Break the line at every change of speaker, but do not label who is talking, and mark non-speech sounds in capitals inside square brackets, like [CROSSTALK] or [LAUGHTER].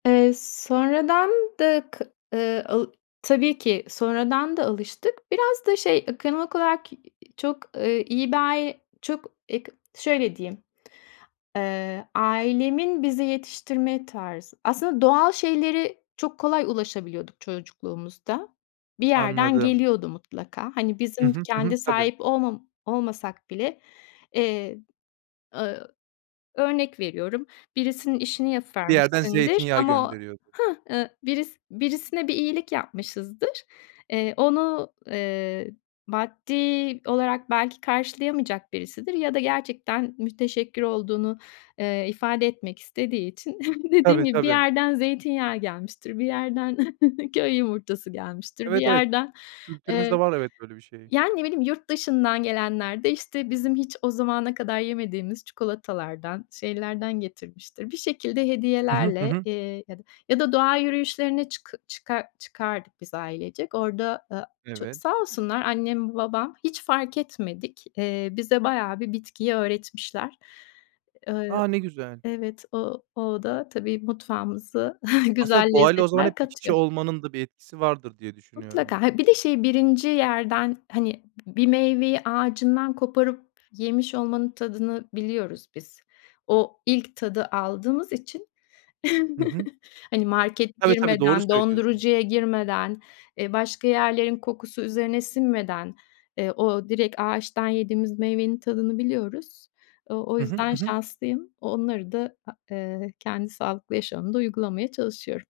Eee, sonradan da k ııı, aaa, tabii ki sonradan da alıştık. Biraz da şey, ekonomik olarak ki çok, ııı, iyi bir ay çok, eee, k şöyle diyeyim. Eee, ailemin bize yetiştirme tarzı. Aslında doğal şeylere çok kolay ulaşabiliyorduk çocukluğumuzda. Bir yerden
Anladım.
geliyordu mutlaka. Hani
Hı
bizim d
hı. Hı hı.
kendi
Tabii.
sahip olmam olmasak bile, eee, ııı, örnek veriyorum. Birisinin işini
Bir yerden
yapıvermişsindir
zeytinyağı
ama o
gönderiyordu.
hah, ııı, biris birisine bir iyilik yapmışızdır. Eee, onu, eee, maddi olarak belki karşılayamayacak birisidir ya da gerçekten müteşekkir olduğunu, eee, ifade etmek istediği için [CHUCKLES] dediğim
Tabii
gibi bir
tabii.
yerden zeytinyağı gelmiştir, bir yerden [CHUCKLES] köy yumurtası gelmiştir, bir
Evet, evet.
yerden, eee,
Kültürümüzde var, evet, böyle bir şey.
yani ne bileyim yurt dışından gelenler de işte bizim hiç o zamana kadar yemediğimiz çikolatalardan şeylerden getirmiştir. Bir şekilde
Hı hı. Hı
hediyelerle,
hı.
eee, ya da, ya da doğa yürüyüşlerine çıkı çıkar çıkardık biz ailecek. Orada, ııı, ço
Evet.
sağ olsunlar, annem babam hiç fark etmedik. Eee, bize bayağı bir bitkiyi öğretmişler. Iıı,
A! Ne güzel.
evet, o o da tabii mutfağımızı [CHUCKLES] güzel
Aslında doğayla o zaman hep
lezzetler
iç içe
katıyor.
olmanın da bir etkisi vardır diye düşünüyorum.
Mutlaka. Ha, bir de şey 1. yerden, hani, b bir meyveyi ağacından koparıp yemiş olmanın tadını biliyoruz biz. O ilk tadı aldığımız için,
Hı hı.
[CHUCKLES] hani, market
Tabii tabii, doğru
girmeden,
söylüyorsun.
dondurucuya girmeden, eee, başka yerlerin kokusu üzerine sinmeden, eee, o direkt ağaçtan yediğimiz meyvenin tadını biliyoruz. O o
Hı hı.
yüzden
Hı hı.
şanslıyım. Onları da, ha eee, kendi sağlıklı yaşamımda uygulamaya çalışıyorum.